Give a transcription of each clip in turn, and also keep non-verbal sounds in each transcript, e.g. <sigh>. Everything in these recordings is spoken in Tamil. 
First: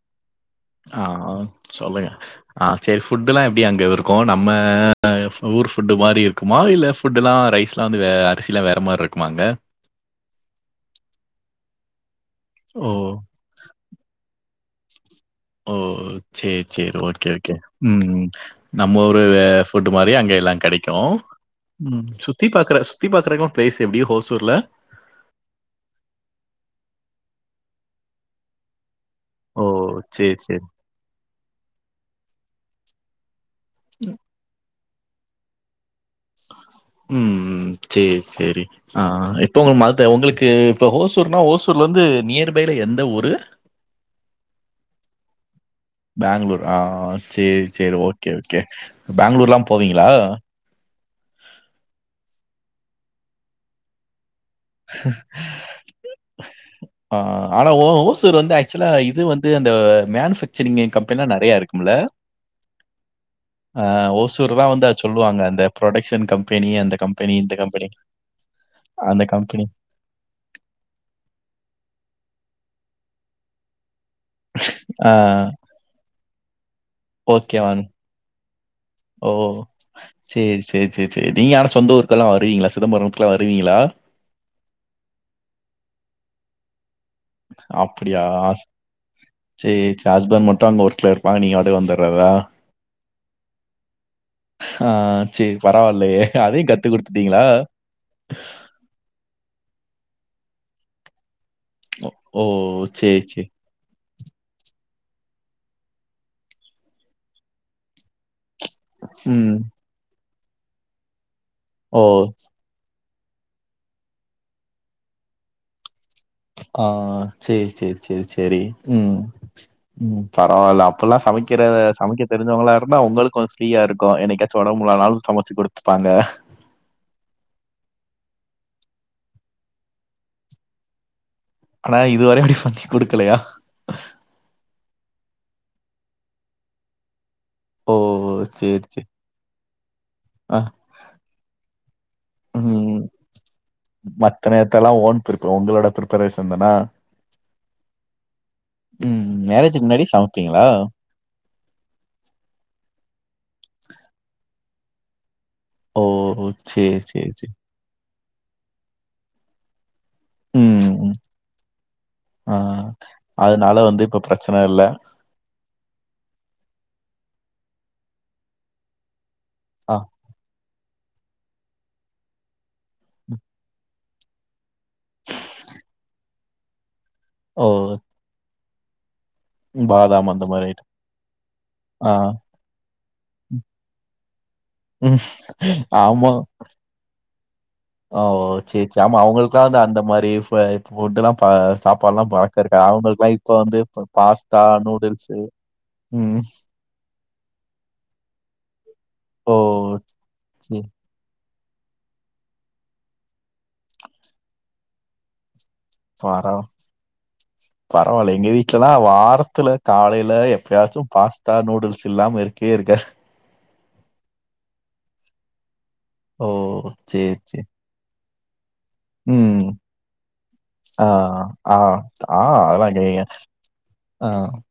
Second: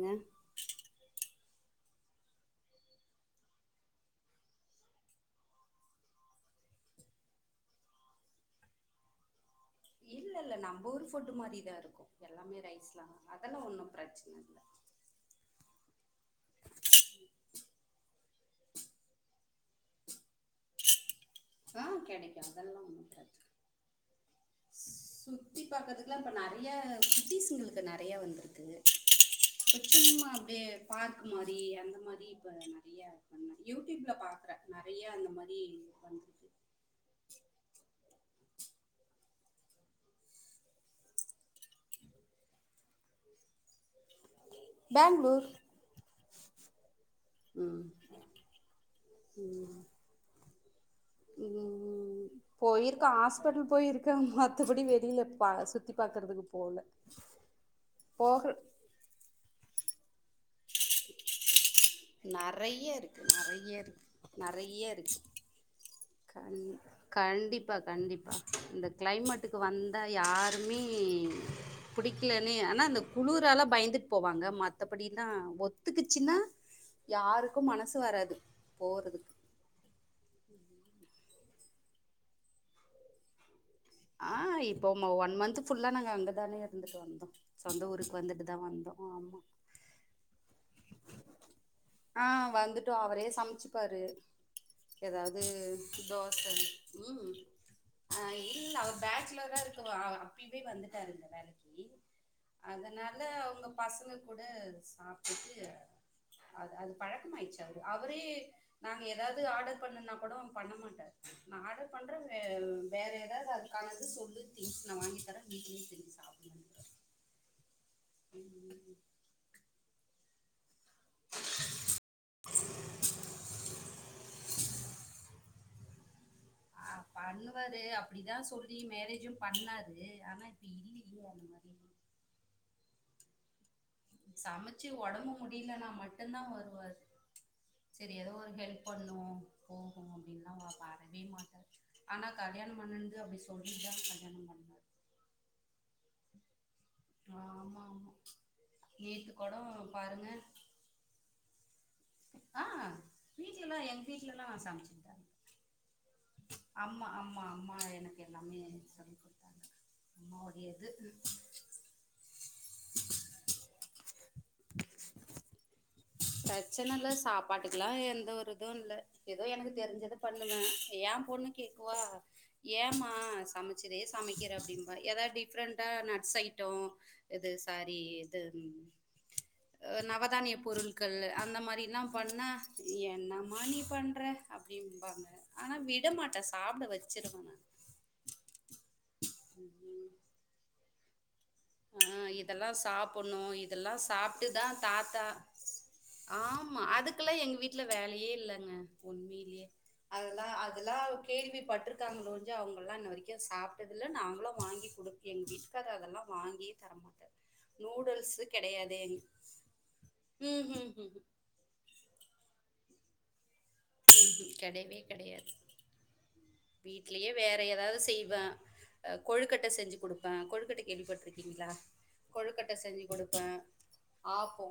ங்க அ ஆ சொல்லுங்க ஆ செரி ஃபுட்டு எல்லா எப்டி அங்க இருக்கும் நம்ம ஊர் ஃபுட்டு மாரி இருக்குமா இல்ல ஃபுட்டு எல்லா ரைஸ் எல்லா வந்து வே அரிசிலா வேற மாரி இருக்குமா அங்க இல்ல இல்ல நம்ப ஊர் ஃபுட்டு் மாதிரிதா இருக்கும் எல்லாமே ஓ! ரைஸ்லா அதெல்லா ஒன்னு பிரச்சன இல்ல ஓ செரி செரி ஓகே ஓகே ம் ம் நம்ம ஊரு ஃபுட்டு மாரி அங்க எல்லா கிடைக்கும் ஆ கிடைக்கு அதெல்லா ஒண்ண பிளேஸ் எப்டி ஹோசூர்ல? சுத்தி பாக்கறதுக்கல்லா இப்ப நறைய சுத்திஸ் உங்களுக்கு நெறைய வந்துருக்கு ஓ! ப்ப சும்மா சரி, சரி. அப்டியே பார்க் மாரி அந்த மாரி இப்ப இயா யூடியூப்ல பாக்கறன ந ஐயா அந்த மாரி வந்துருக்கு ம் செரி செரி அ இப்ப உங்க மதத்த உங்களுக்கு இப்ப ஓசூர்னா ஓசூர்லருந்து நியர்பைல எந்த ஊரு பேங்களூர் பேங்களூர்அ ஆ சேரி சேரி ஓக்கே ஓக்கே பேங்களூர்ல்லா போவீங்களா ம் ம் ம் போயிருக்க ஹாஸ்பிட்டல் போயிருக்க ம போல ஆ ஆனா ஓ ஓசூர் வந்து போக ஆக்சுவலா இது வந்து அந்த மேனு ஃபேக்சரிங் அ கம்பெனிலா நெறையா இருக்குமல்ல? நெறைய இருக்கு நெறைய இருக்கு ஓசூர் தான் நெறைய வந்து அத இருக்கு சொல்லுவாங்க. அந்த புரொடக்ஷன் கண் கம்பெனி, அந்த கம்பெனி, இந்த கண்டிப்பா கம்பெனி, கண்டிப்பா இந்த அந்த க்ளைமேட்டு க்கு கம்பெனி. வந்தா யாருமே புடி க்கலனு ஆனா அந்த குளுரால பயந்து போவாங்க மத்தபடின்னா ஒத்துக்குச்சின்னா ஓகேவான் ஓ போறதுக்கு சேரி சே சேரி சேரி சேரி நீங்க ஆனா சொந்த ஊருக்கெல்லா வருவீங்களா சிதம்பரத்துக்கலா வருவீங்களா? ஆ இப்போ ம ஒன் மன்த் ஃபுல்லா நாங்க அங்கதான இருந்துட்டு வந் அப்பிடியா ஸ் ஆமா சேரி சேரி ஹஸ்பண்ட் மட்டு அங்க ஒர்க்ல இருப்பாங்க நீங்க பாட்டுக்கு ஆ வந்தர்றதா? வந்துட்டோ அவரே சமைச்சுப்பாரு ஆ ஏதாவது சேரி பரவால்லயே தோச அதையு கத்து ம் குடுத்துட்டீங்களா? ஆ இல்ல பேச்சுலரா இருக்கும்போ ஆ அப்பயுமே வந்துட்டாரு இந்த வேலைக் ஒ ஓ சேரி சேரி பசங்க கூட சாப்ட்டுட்டு அது அது பழக்கமாயிடுச்சு அது அவரே நாங்க எதாவது ம். ஆடர் பண்ணுனா கூடோ பண்ண மாட்டாரு நா ஆடர் ஓ! பண்ற வே வேற எதா து அதுக்கான இது சொல்லு தி் நா வாங்கித் தரே வீட்லயே செஞ்சு சாப் ஆ சேரி சேரி செரி செரி ம் ம் பரவால்ல அப்பல்லா சமைக்கிற சமைக்க தெரிஞ்சவங்களா இருந்தா உங்களுக்கு கொஞ்ச ஃப்ரீயா இருக்கு என்னைக்காச்சு ஒடம்பு முடியலனாலு சமைச்சு குடுத்துப்பாங்க. ஆ பண்ணுவாரு அப்பிடிதா சொல்லி மேரேஜும் பண்ணாரு ஆனா இப்ப இல்லி <inaudible> ஆனா இதுவரையு அப்டி பண்ணி குடுக்கலயா? சமைச்சு ஒடம்பு முடியலனா மட்டுந்தா வருவாரு ஓ! செரி ஏதோ ஒரு சரி, ஹெல்ப் சரி. பண்ணுவோ போவோ அப்டின்ல்லா ஆ. வ வரவே மாட்டாரு ஆனா கல்யாணோ ம். பண்ணுனது அப்டி சொல்லிதா கல்யாணோ பண்ணாரு. ன்தானா? ஆமா ஆமா ம் நேத்து கூட மேரேஜுக்கு முன்னாடி பாருங்க சமைப்பீங்களா? ஆ வீட்லலாம் எங்க வீட்லலாம் நான் சமைச்சுக்கிட்டேன் ஓ! சரி, அம்மா சரி, அம்மா சரி. அம்மா எனக்கு எல்லாமே சொல்லிக் குடுத்தாங்க அம்மாவுடைய இது ம் ஆ அதனால வந்து இப்ப பிரச்சனை இல்ல. பிரச்சன இல்ல சாப் பாட்டுக்கல்லா எந்த ஒரு இதுவு இல்ல. எதோ எனக்கு ஆ. தெரிஞ்சத பண்ணுவே ஏன் பொண்ணு கேக்குவா ஏம்மா சமைச்சதே சமைக்கிற அப்டிம்பா. ஏதாவது டிஃப்ரெண்ட்டா நட்ஸ் ஐட்டோ இது ஓ! சாரி இது ம் அ பாதாம் அந்த நவதானிய மாரி ஐட்டம். பொருட்கள் அந்த மாரி எல்லா ஆ. பண்ணா என்னம்மா நீ பண்ற அப்டிம்பாங்க. ஆனா விடமாட்டே சாப்ட வச்சுருவ நானு. ஆ ஓ சேரி சேரி ஆமா அவங்களுக்கல்லா அந்த அந்த மாரி ஃப்ர ஃபுட்டல்லா ஆ இதெல்லா சாப்படணு இப்ப வந்து இதெல்லா ப பாஸ்தா, சாப்ட்டுதா தாத்தா நூடுல்ஸு ம். ஆமா அதுக்கெல்லா எங்க வீட்ல வேலையே இல்லங்க ஓ உண்மையிலயே அதெல்லா சரி அதெல்லா கேள்விப் பட்ருக்காங்கலொழிஞ்சு அவங்கல்லா இன்னவரைக்கு சாப்ட்டதில்ல நாங்களு வாங்கி குடு எங்க வீட்டுக்கார்ரு அதெல் பரவா பரவால்ல நூடுல்ஸு எங்க வீட்லல்லா கெடையாது எங் வாரத்துல காலைல ம்ஹூம் எப்பயாச்சு ம்ஹூம் பாஸ்தா, நூடுல்ஸ் இல்லாம இருக்கவே இருக்காது. ம்ஹும் கெடையவே கெடையாது. ஓ சரி வீட்லயே வேற சரி. ஏதாவது செய்வே அ ம். கொழுக்கட்டை செஞ்சு குடுப்பே. கொழுக்கட்டை ஆ கேள்விப்பட்ருக்கீங்களா? ஆ ஆ கொழுக்கட்டை அதெல்லாம் செஞ்சு கேக்குறீங்க. குடுப்பே. ஆ ஆப்போ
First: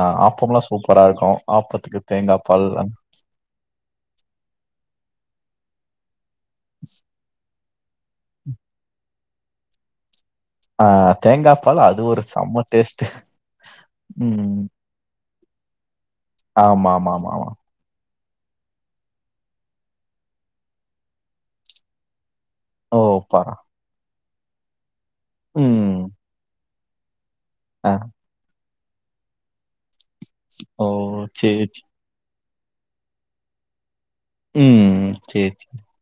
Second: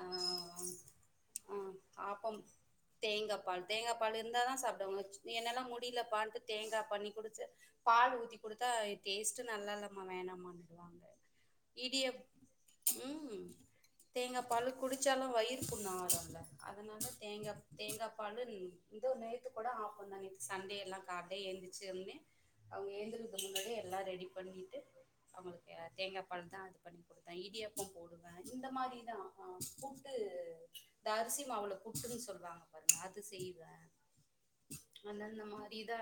ஆ ஆப்பம்லாம் சூப்பரா இருக்கும். ஆ ஆப்பத்துக்கு தேங்கா ஆப்பம் பால் தேங்காப் பால் தேங்காப் பாலு இருந்தாதா சாப்டுவாங்க ச் என்னால மு டியிலப்பான்ட்டு தேங்கா பண்ணி குடுத்து பால் ஊத்தி குடுத்தா இது டேஸ்ட்டு நல்லா இல்லம்மா வேணா ம்மான்னு ஆ சொல்வாங்க. தேங்கா பால் அது இடியாப் ஒரு செம்ம டேஸ்ட்டு. ம் தேங்காப் பாலு குடிச்சாலு அ வயிறு புண் ஆறு ஆமா ஆமா ஆமா ஆமா தேங்காப் பாலு ம் இந்த நேத்து கூட ஆப்பந்தாங்க நேத்து சண்டே எல்லா காலல ஏந்திருச்சதுமே அவங்க ஓ எழுந்திரதுக்கு பர முன்னாடி எல்லா ரெடி பண்ணிட்டு அவங்களுக்கு ம். தேங்கா பால்தா இந்த இடியாப்பம் ஆ. போடுவ இந்த மாரிதா <unintelligible> புட்டு ஓ! இந்த அரிசி சரி, மாவுள சரி. புட்டுன் சொல்வாங்க அது செய்வ ம். அந்தந்த சரி, சரி. மாரிதா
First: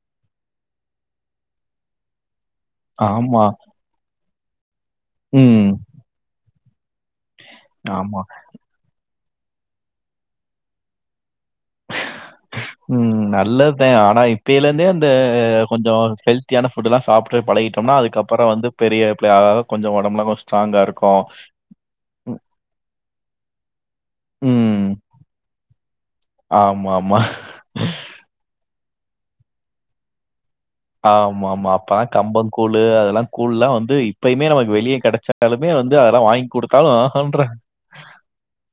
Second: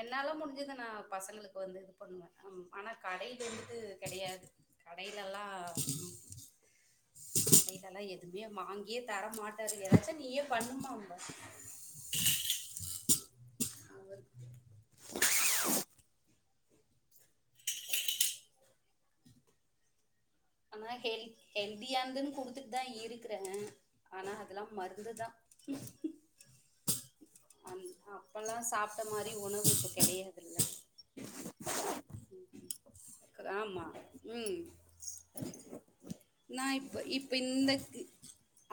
என்னால முடிஞ்சது நா பசங்களுக்கு வந்து இது பண்ணுவ ம் ஆனா கடைல ஆமா. இருந்துட்டு கெடையாது கடைல எல்லா ம். கடைலெல்லா ஆமா. எதுமே வாங்கியே தர மாட்டாது ஏதாச்சு நீ ஏ பண்ணுமா <inaudible> ம் நான் நல்லதே ஆனா இப்பெயலிருந்தே அந்த கொஞ்சோ ஸ்பெல் ஹெல்த்தியான ஃபுட்டெல்லா சாப்டு பழகிட்டம்னா அதுக்கப்புறோ வந்து பெரிய பிள்ளை ஆக ஆக கொஞ்சோ ஒடம்புல கொஞ்சோஷ் ஆனா ஹெல் ஹெல்தியானதும் குடுத்துட்டு தா இருக்கு இருக்குற ஆனா அதெல்லாம் ம். மருந்துதா <unintelligible> சாப்ட மாரி உணவு இப்ப கெடையாது ஆமா ஆமா அப்பதா கம்பங்கூழு அதெல்லா கூழ் எல்லா ஆமா வந்து இப்பயுமே ம் நமக்கு வெளிய கெடச்சாலுமே வந்து அதெல்லா வாங்கி நா குடுத்தாலு இப்ப இப்ப ஊவூன்றாங்க இந்த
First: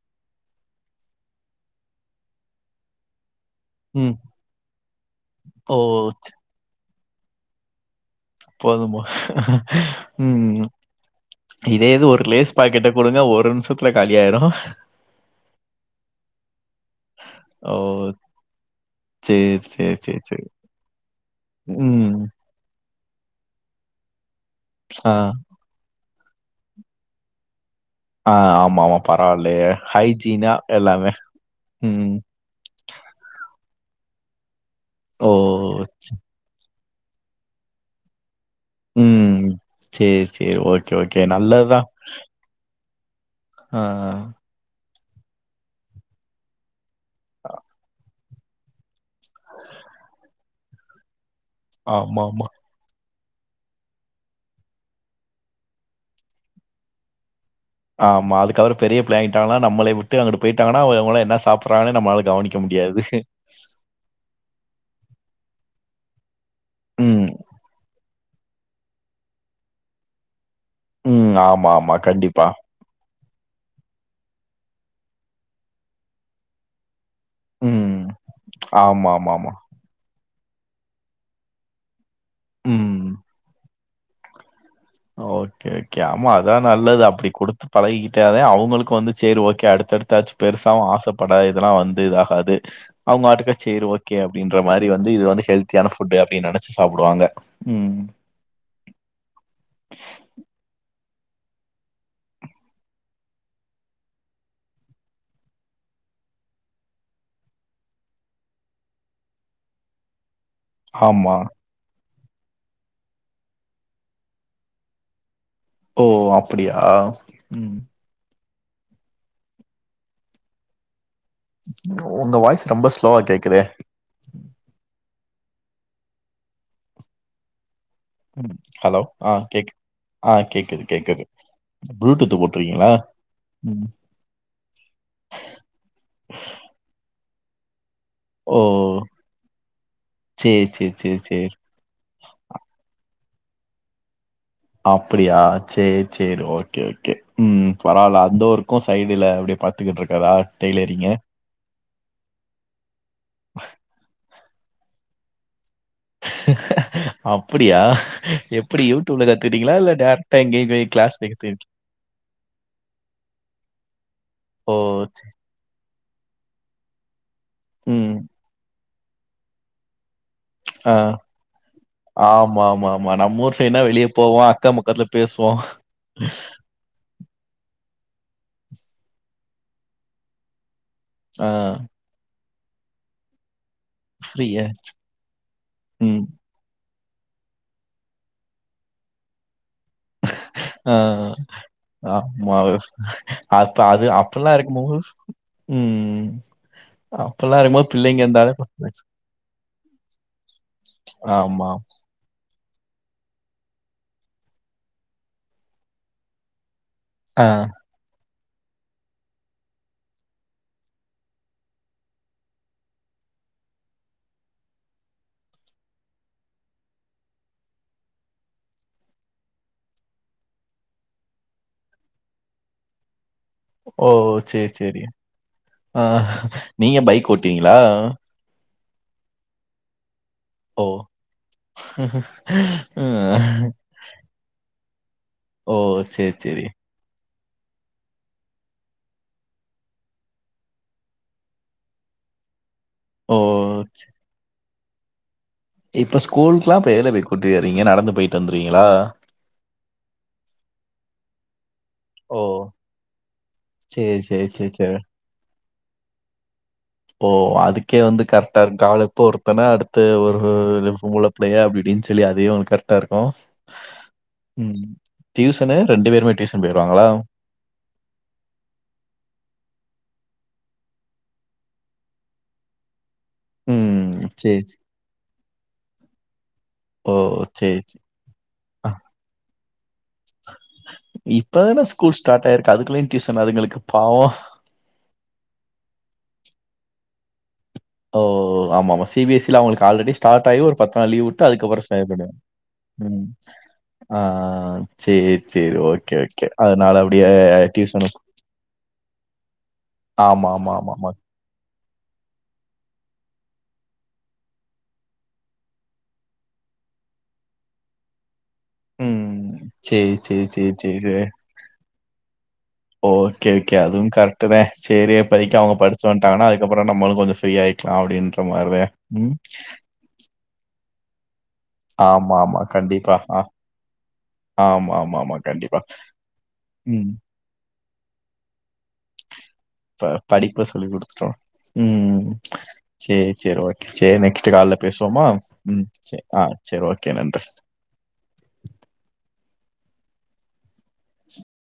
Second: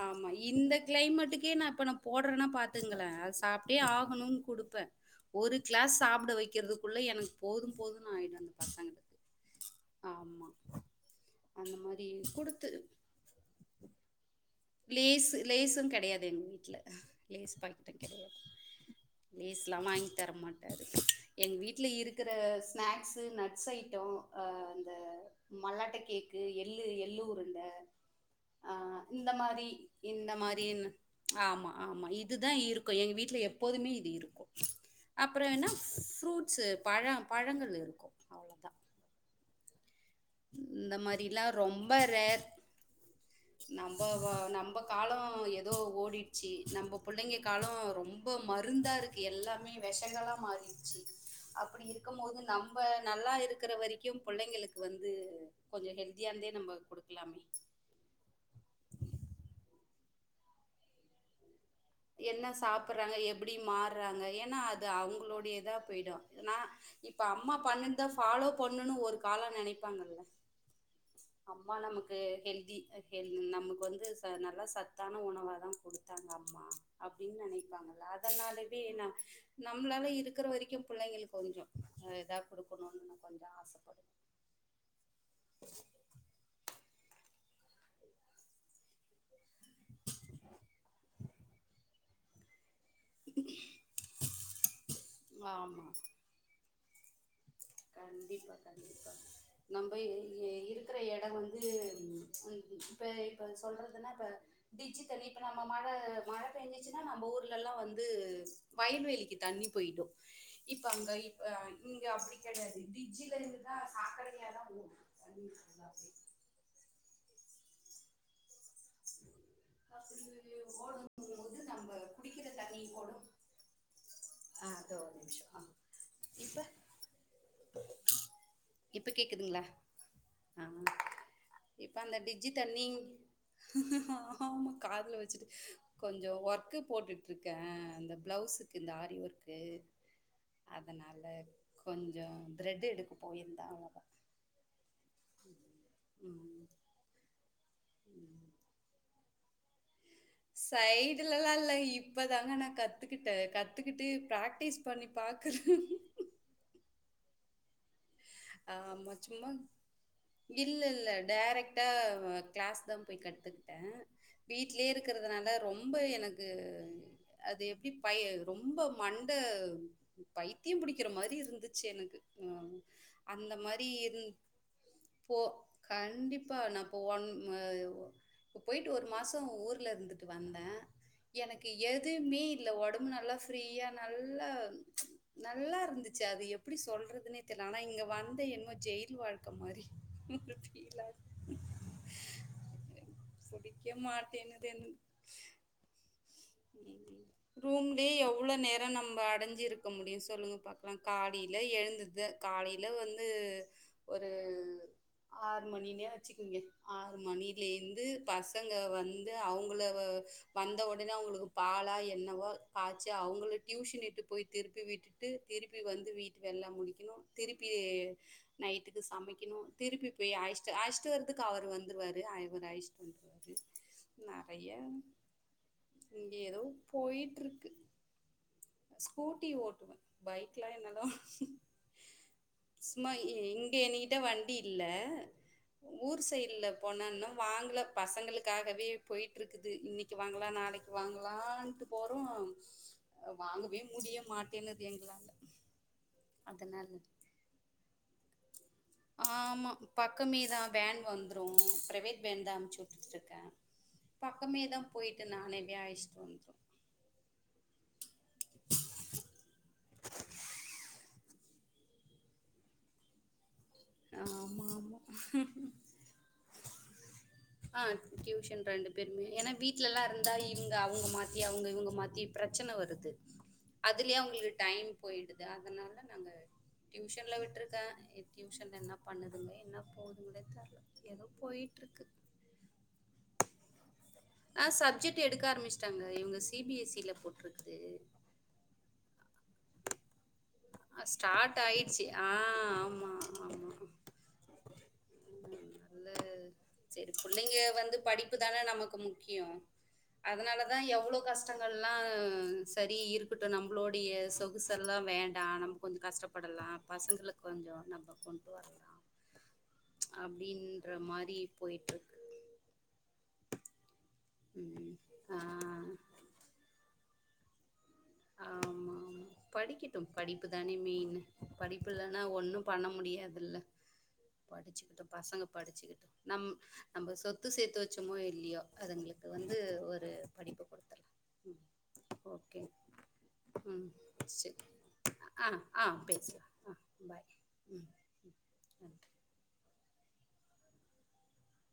ஆமா இந்த கிளைமேட்டுக்கே நா இப்ப நா போடுறன்னா பாத்துங்கள சாப் அப்டியே ம். ஆகணும்னு குடுப்ப ஒரு ஓ! கிளாஸ் சாப்ட வெக்கிறதுக் குள்ள எனக்கு போதும் போதும் போதும்போது ஆமா அந்த இதே இது மாரி ஒரு லேஸ் குடுத்து பாக்கெட்ட குடுங்க ஒரு நிம்ஷத்துல காலி ஆயிரு லேஸ் லேஸு கெடையாது எங்க வீட்ல ஓ சரி, லேஸ்லாம் சரி, வாங்கி சரி, தர சரி. மாட்டாரு எங் வீட்ல ம். இருக்குற ஸ்நே ஸ்நேக்ஸு நட்ஸ் ஐட்டோ அ அந்த ஆ, மல்லாட்ட கேக் க்கு எள்ளு எள்ளு உருண்ட ஆ ஆமா, ஆமா. இந்த பரவாயில்லையே. மாரி ஹைஜீனா இந்தமாரினு எல்லாமே. ஆமா ஆமா ம். இதுதா இருக்கு எங்க வீட்ல எப்ப போதுமே இது இருக்கு ஓ! அப்பறோ என்னா ஃப்ரூட்ஸு பழ பழங்களு இருக்கு அவ்ளதா உ செரி செரி ஓகே இந்த ஓகே மாரிலா நல்லதுதா ரொம்ப ரேர் ஆ ஆ நம்ப வ நம்ப காலோ ஏதோ ஓடிடுச்சு நம்ம பிள்ளைங்க காலோ ரொம்ப மருந்தா இருக்கு எல்லாமே விஷங்களா மாறிடுச்சு அப்டி இருக்கும்போது ஆமாமா. நம்ம நல்லா இருக்கிற வரைக்கு பிள்ளைங்களுக்கு வந்து து கொஞ்சோ ஹெல்தியானதே நம்ம குடுக்கலாமே ட்டு அங்குட்டு போயிட்டாங்கா <unintelligible> அவங்களா என்ன சாப் என்ன சாப்பிடுறாங்க எப்படி மாறுறாங்க ஏன்னா அது அவங்களுடையதா போயிடு னா இப்ப ம், அம்மா பன்னு ன ஃபாலோ பண்னனு ஒரு காலோ நெனைப்பாங்கல்ல உ ஆமாமா கண்டிப்பா என் நமக்கு வந்து நல்லா சத்தான உணவாதா குடுத்தாங்க அம்மா அப்டின்னு ம். நினைப்பாங்களா அதனாலவே ந ஆமாமாமா. நம்மளால இருக் இருக்கிற வரைக்கு பிள்ளைகளுக் கொஞ்சோ உ ஓகே ஓகே ஆமா அதா நல்லது அ அப்படி கொடுத்து பழகிக்கிட்டாதே அவங்களுக்கு வந்து செரி ஓக்கே அடுத்தடுத்தாச்சு பெருசாவு ஆசைப்படாது இதெலா வந்து இதாகாது ஆகாது அவுங்க ஆட்டுக்கா சேரி ஓகே அப்டின்ற மாரி வந்து இது வந்து ஆமா ஹெல்த்தியான ஃபுட்டு அப்டின்னு நெ சாப்டுவாங்க உ கண்டிப்பா கண்டிப்பா நம்ம இருக்கிற எடோ வந்து இப்ப இப்ப சொல்றதுன்னா இப்ப பிச்சு தண்ணி இப்ப நம்ம மழ மழ பெஞ்சிச்சுன்னா நம்ம ஊர்லலா வந்து வயல்வெளிக்கு தண்ணி போயிடு இப்ப அங்க ஆமா. இப்ப இங்க அப்டி <unintelligible> டிச்சில இருந்தா சாக்கட தண்ணியா தா போகு ஓ அப்டியா சாக்கட தண்ணி ஓடு ஒங்க வாய்ஸ் ரொம்ப ஸ்லோவா கேக்குதே ஆ இந்தா ஒரு நிமிஷோ ஆ இப்ப உ ஹலோ இப்ப ஆ கேக்குதுங்களா கேக்குது ஆ கேக்குது கேக்குது ப்ளூடூத்து போட்ருக்கீங்களா ஆமா ஆமா காதுல வச்சுட்டு கொஞ்சோ ஒர்க் போட்டு ட்ருக்கே அந்த ஓ! பிளவுசுக்கு இந்த ஆரி ஒர்க்கு சேரி, சேரி, சேரி, அதனால சேரி. கொஞ்சோ திரட் எடுக்கு போயிருந்தா அவன பாத்திருப்பே அப்படியா சேரி சேரி ஓகே ஓகே உ பராவால்ல அந்த ம் ஒர்க்கு சைடுல யே பாத்துக்கிட்ர சைடுலலா இல்ல இப்பதாங்க நா கத்துக்கிட்டே கத்துக்கிட்டு பிராக் டிஸ் பண்ணி பாக்குறே அப்படியா ஆ எப்படி ஆமா யூடியூப்ல சும்மா கத்துக்கிட்டீங்களா இல்ல டேரக்டா எங்கேயும் இல்ல போய் இல்ல கிளாஸ் போய் கத்துக்கிட் டைரக்டா கிளாஸ் தா போய் கத்துக்கிட்டே ஓ வீட்லயே சே இருக்கிறதுனால ரொம் ப எனக்கு அது எப்டி ம் பய ரொம்ப மண்ட பைத்தியோ ஆ பிடிக்கிற மாரி இருந்துச்சு எனக்கு ஆமா ஆமா ஆமா ஆ நம்ம ஊர் சைடுனா வெளிய போவோ அக்கோ பக்கத்துல போ பேசுவோ கண்டிப்பா நான் இப்போ ஒன் அ இப்ப போயிட்டு ஒரு மாசோ ஊர்ல இருந்துட்டு வந்தே ஆ எனக்கு எதுமே இல்ல ஒடம்பு நல்லா ஃப்ரீயா நல்லா ஃப்ரீயா நல்லா இருந்துச்சு ம் அது எப்டி சொல் க்கேரதுனே தெரில ஆனா இங்க வந்த என்னமோ ஜெயில் வாழ்க்க மாரி ஆ ஆ மா அப்ப பிடிக்க அது அப்பல்லா மாட்டேனுது இருக்கம்போது உ ரூம்லயே எவ்வளோ நேரோ நம்ம அடைஞ்சு இருக்க முடியு சொல்லுங்க பாக்கலா காலேல ஆமா எழுந்தது காலேல வந்து ஒரு ஆறு மணினே வச்சுக்கோங்க ஆறு ஆ மணில இருந்து பாஸ் ங்க வந்து அவுங்கள வந்த உடனே அவங்களுக்கு பாலா என்னவோ காய்ச்சு அவுங்கள டியூஷன் இட்டு போய் திருப்பி விட்டுட்டு திருப்பி வந்து வீட்ல எல்லா முடிக்கணு திருப்பி நைட்டுக்கு சமைக்கணு திருப்பி போய் அயிச்ச அயிச்சட்டு வரதுக்கு அவர் வந்துருவாரு ஆயிச்சட்டு வந்துருவாரு ஓ ஓ செர் செரி ஆ இங்கே ஏதோ நீங்க பைக் போயிட்டுருக்கு ஓட்டுவீங்ளா ஸ்கூட்டி ஓட்டுவ பைக் லா என்னலா சும்மா இ இ ம். இங்கே என்னிகிட்ட வண்டி இல்ல ஓ செர் செரி வாங்ல பசங்களுக்காகவே போய்ட்ருக்குது இன்னைக்கு வாங்லா நாளைக் வாங்லான்ட்டு போறோ அ ஓ! வாங்கவே முடிய மாட் என்னது எங்லால இப்ப ஸ்கூலுக்குலா இப்ப ஏதுல போய் கூட்டிவாறீங்க நடந்து போய்ட்டு வந்துருவீங் ஆமா பக்கமே தா வேன் வந்துரு பிரைவேட் ஓ! வேன் தா அம்ச்சுட்டுட்டு இருக்க சரி, சரி, பக்கமே சரி, தா சரி. போய்ட்டு நானே யாயிஸ்ட்டு வந்துரு ஓ அதுக்கே வந்து கரெக்டாரு ட்ராவலு இப்போ ஒருத்தனா அடுத்து ஒரு ரெம் பொம்பள பிள்ளைய அப்டி இப்டினு சொல்லி அதையும் உனக்கு கரெக்டாருக்கும் அ ஆமா ஆமா பேருமே டியூஷன் போயிருவாங்களா? ஆ டியூஷன் ரெண்டு பேருமே ஏனா வீட்லலாருந் தா இருந்தா அவுங்க மாத்தி அவுங்க இவுங்க மாத்தி பிரச்சன வருது ம். அதுலே அவுங்ளுக்கு சரி, சரி. டைம் போய்டுது இது அதனால நாங்க ஓ! டியூஷன்ல விட்ருக சரி, சரி. எப்டியு இன்னேன்ன பண்ணுதுங்க வேணப் இப்ப தான ஸ்கூல் ஸ்டாட் ஆயிருக்கு அதுக்குள்ளயு டியூசனா அதுங்களுக்கு பாவம். ஆ சப்ஜெட் எடுக்க ஆரமிச்டாங்க இவுங்க சி பி எஸ் சி ல போட் ருக்தே ஓ ஓ ஓ ஓ ஆமாமா சி பி எஸ் சி ல அவுங்ளுக்கு ஆல்ரெடி ஸ்டாட் தைவு ஒரு பத்து நாள் லீவ்வுட்டு ஸ்டார்ட் அதுக்கப்றோ ஆயிடுச்சு. ஆ செயல்படும் ஆமா, ம் ஆ ஆ ஆ சேரி வந்து செரி பிள்ளைங்க வந்து டியூஷனும் படிப்பு தான நமக்கு முக்கியோ ஆமா, அதனால ஆமா, தா ஆமாமா. எவ்ளோ கஷ்டங்கள் லா சரி இருக்கட்டு நம்மளுடைய சொகுசெல்லா வேண்டா நம்ம கொஞ்ச கஷ்டப்படலா பசங்களுக்கு கொஞ்ச நம்ம கொண்டு வரலாம் உ சேரி சேரி சேரி அப்படின்ற சேரி மாதிரி <unintelligible> போயிட்டுருக்கு ஓகே ஓகே அதுவு டுமே ம் சரிய இப்பதைக்கி அவங்க படிச்ச வன்ட்டாங்கனா அதுக்கப்பறோ நம்மளு கொஞ்சோ சய்யாய் அப்படின்ற மாரியே ஆமாம் உ படிக்கட்டும் படிப்பு தானே மெயின் படிப்பு இல்லைன்னா ஒண்ணு பண்ண முடியாது ஆ இல்ல ஆமா, படிச்சுக்கிட்டு ஆமா, ஆமா. பசங்க கண்டிப்பா. படிச்சுக்கிட்டு நம் ம். நம்ம சொத்து சேத்து வச் ச்சமோ இல்லையோ அதுங்களுக்கு வந்து ஒரு ப படிப்பு படிப்ப சொல்லி கொடுத்துடலாம் குடுத்துட்டோ ம் உ ஓகே சேரி சேரி ஓகே ம் சேரி நெக்ஸ்ட் சரி கால்ல பேசுவோமா ஆ உ ஆ சேரி ஆ பேசலாம் சரி ஓகே பாய் நன்றி ம் ம் நன்றி